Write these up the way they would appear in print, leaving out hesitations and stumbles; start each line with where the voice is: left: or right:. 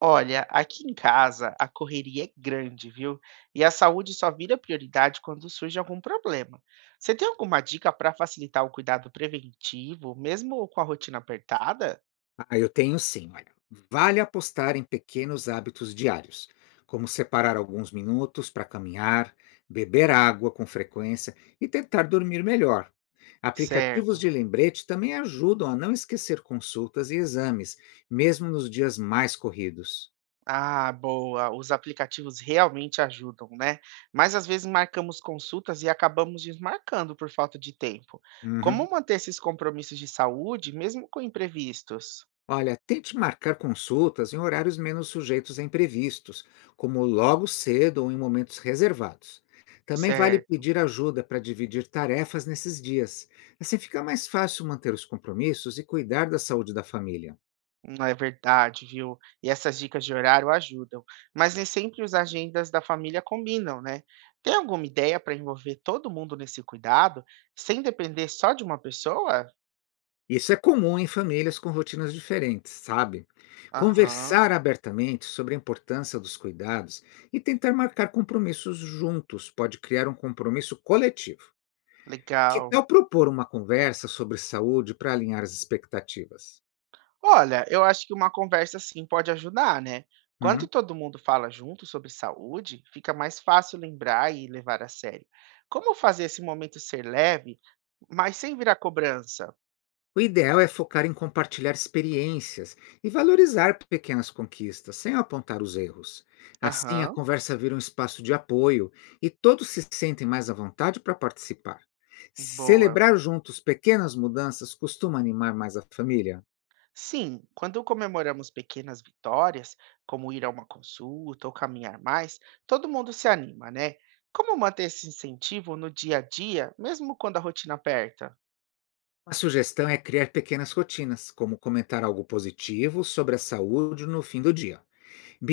right: Olha, aqui em casa a correria é grande, viu? E a saúde só vira prioridade quando surge algum problema. Você tem alguma dica para facilitar o cuidado preventivo, mesmo com a rotina apertada?
left: Ah, eu tenho sim, olha. Vale apostar em pequenos hábitos diários, como separar alguns minutos para caminhar, beber água com frequência e tentar dormir melhor. Aplicativos
right: Certo.
left: de lembrete também ajudam a não esquecer consultas e exames, mesmo nos dias mais corridos.
right: Ah, boa. Os aplicativos realmente ajudam, né? Mas às vezes marcamos consultas e acabamos desmarcando por falta de tempo. Como
left: Uhum.
right: manter esses compromissos de saúde, mesmo com imprevistos?
left: Olha, tente marcar consultas em horários menos sujeitos a imprevistos, como logo cedo ou em momentos reservados. Também vale
right: Certo.
left: pedir ajuda para dividir tarefas nesses dias. Assim fica mais fácil manter os compromissos e cuidar da saúde da família.
right: Não é verdade, viu? E essas dicas de horário ajudam, mas nem sempre as agendas da família combinam, né? Tem alguma ideia para envolver todo mundo nesse cuidado, sem depender só de uma pessoa?
left: Isso é comum em famílias com rotinas diferentes, sabe?
right: Aham,
left: Conversar abertamente sobre a importância dos cuidados e tentar marcar compromissos juntos pode criar um compromisso coletivo. Que
right: legal.
left: tal propor uma conversa sobre saúde para alinhar as expectativas?
right: Olha, eu acho que uma conversa assim pode ajudar, né? Quando
left: Uhum.
right: todo mundo fala junto sobre saúde, fica mais fácil lembrar e levar a sério. Como fazer esse momento ser leve, mas sem virar cobrança?
left: O ideal é focar em compartilhar experiências e valorizar pequenas conquistas, sem apontar os erros. Assim, a
right: Aham,
left: conversa vira um espaço de apoio e todos se sentem mais à vontade para participar.
right: boa.
left: Celebrar juntos pequenas mudanças costuma animar mais a família.
right: Sim, quando comemoramos pequenas vitórias, como ir a uma consulta ou caminhar mais, todo mundo se anima, né? Como manter esse incentivo no dia a dia, mesmo quando a rotina aperta?
left: Uma sugestão é criar pequenas rotinas, como comentar algo positivo sobre a saúde no fim do dia.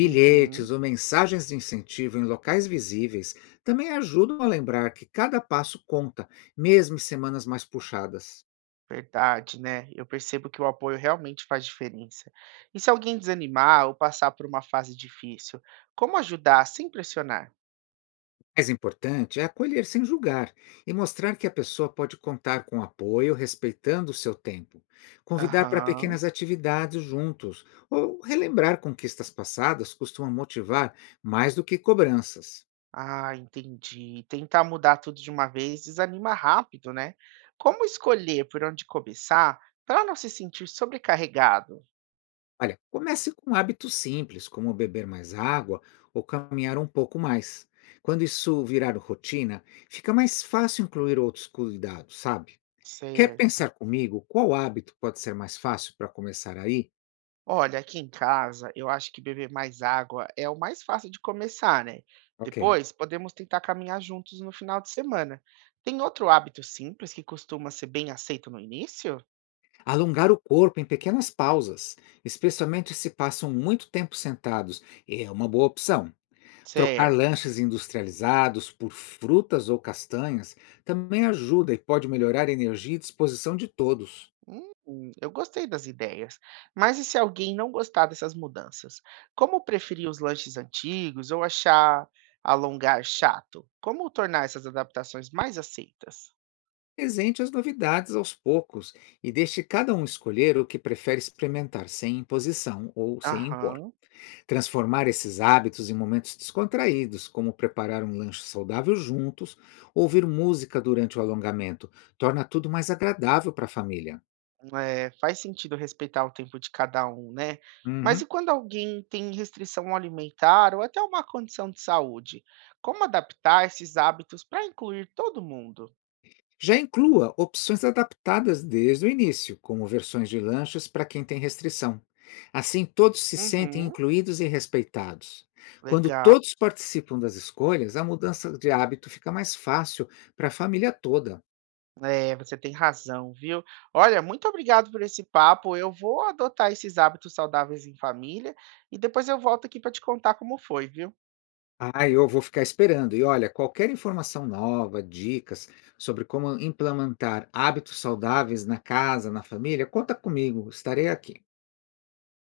right: Uhum,
left: ou mensagens de incentivo em locais visíveis também ajudam a lembrar que cada passo conta, mesmo em semanas mais puxadas.
right: verdade, né? Eu percebo que o apoio realmente faz diferença. E se alguém desanimar ou passar por uma fase difícil, como ajudar sem pressionar?
left: Mais importante é acolher sem julgar e mostrar que a pessoa pode contar com apoio, respeitando o seu tempo. Convidar para
right: Aham.
left: pequenas atividades juntos ou relembrar conquistas passadas costuma motivar mais do que cobranças.
right: Ah, entendi. Tentar mudar tudo de uma vez desanima rápido, né? Como escolher por onde começar para não se sentir sobrecarregado?
left: Olha, comece com hábitos simples, como beber mais água ou caminhar um pouco mais. Quando isso virar rotina, fica mais fácil incluir outros cuidados, sabe? Quer
right: Certo.
left: pensar comigo qual hábito pode ser mais fácil para começar aí?
right: Olha, aqui em casa, eu acho que beber mais água é o mais fácil de começar, né?
left: Ok.
right: Depois, podemos tentar caminhar juntos no final de semana. Tem outro hábito simples que costuma ser bem aceito no início?
left: Alongar o corpo em pequenas pausas, especialmente se passam muito tempo sentados, é uma boa opção. Trocar
right: Certo.
left: lanches industrializados por frutas ou castanhas também ajuda e pode melhorar a energia e disposição de todos.
right: Eu gostei das ideias. Mas e se alguém não gostar dessas mudanças? Como preferir os lanches antigos ou achar alongar chato? Como tornar essas adaptações mais aceitas?
left: Presente as novidades aos poucos e deixe cada um escolher o que prefere experimentar, sem imposição ou sem impor.
right: Aham,
left: Transformar esses hábitos em momentos descontraídos, como preparar um lanche saudável juntos, ouvir música durante o alongamento, torna tudo mais agradável para a família.
right: é, faz sentido respeitar o tempo de cada um, né? Mas e
left: Uhum.
right: quando alguém tem restrição alimentar ou até uma condição de saúde? Como adaptar esses hábitos para incluir todo mundo?
left: Já inclua opções adaptadas desde o início, como versões de lanches para quem tem restrição. Assim, todos se sentem
right: Uhum,
left: incluídos e respeitados. Quando
right: legal.
left: todos participam das escolhas, a mudança de hábito fica mais fácil para a família toda.
right: É, você tem razão, viu. Olha, muito obrigado por esse papo. Eu vou adotar esses hábitos saudáveis em família e depois eu volto aqui para te contar como foi, viu.
left: Ah, eu vou ficar esperando. E olha, qualquer informação nova, dicas sobre como implementar hábitos saudáveis na casa, na família, conta comigo, estarei aqui.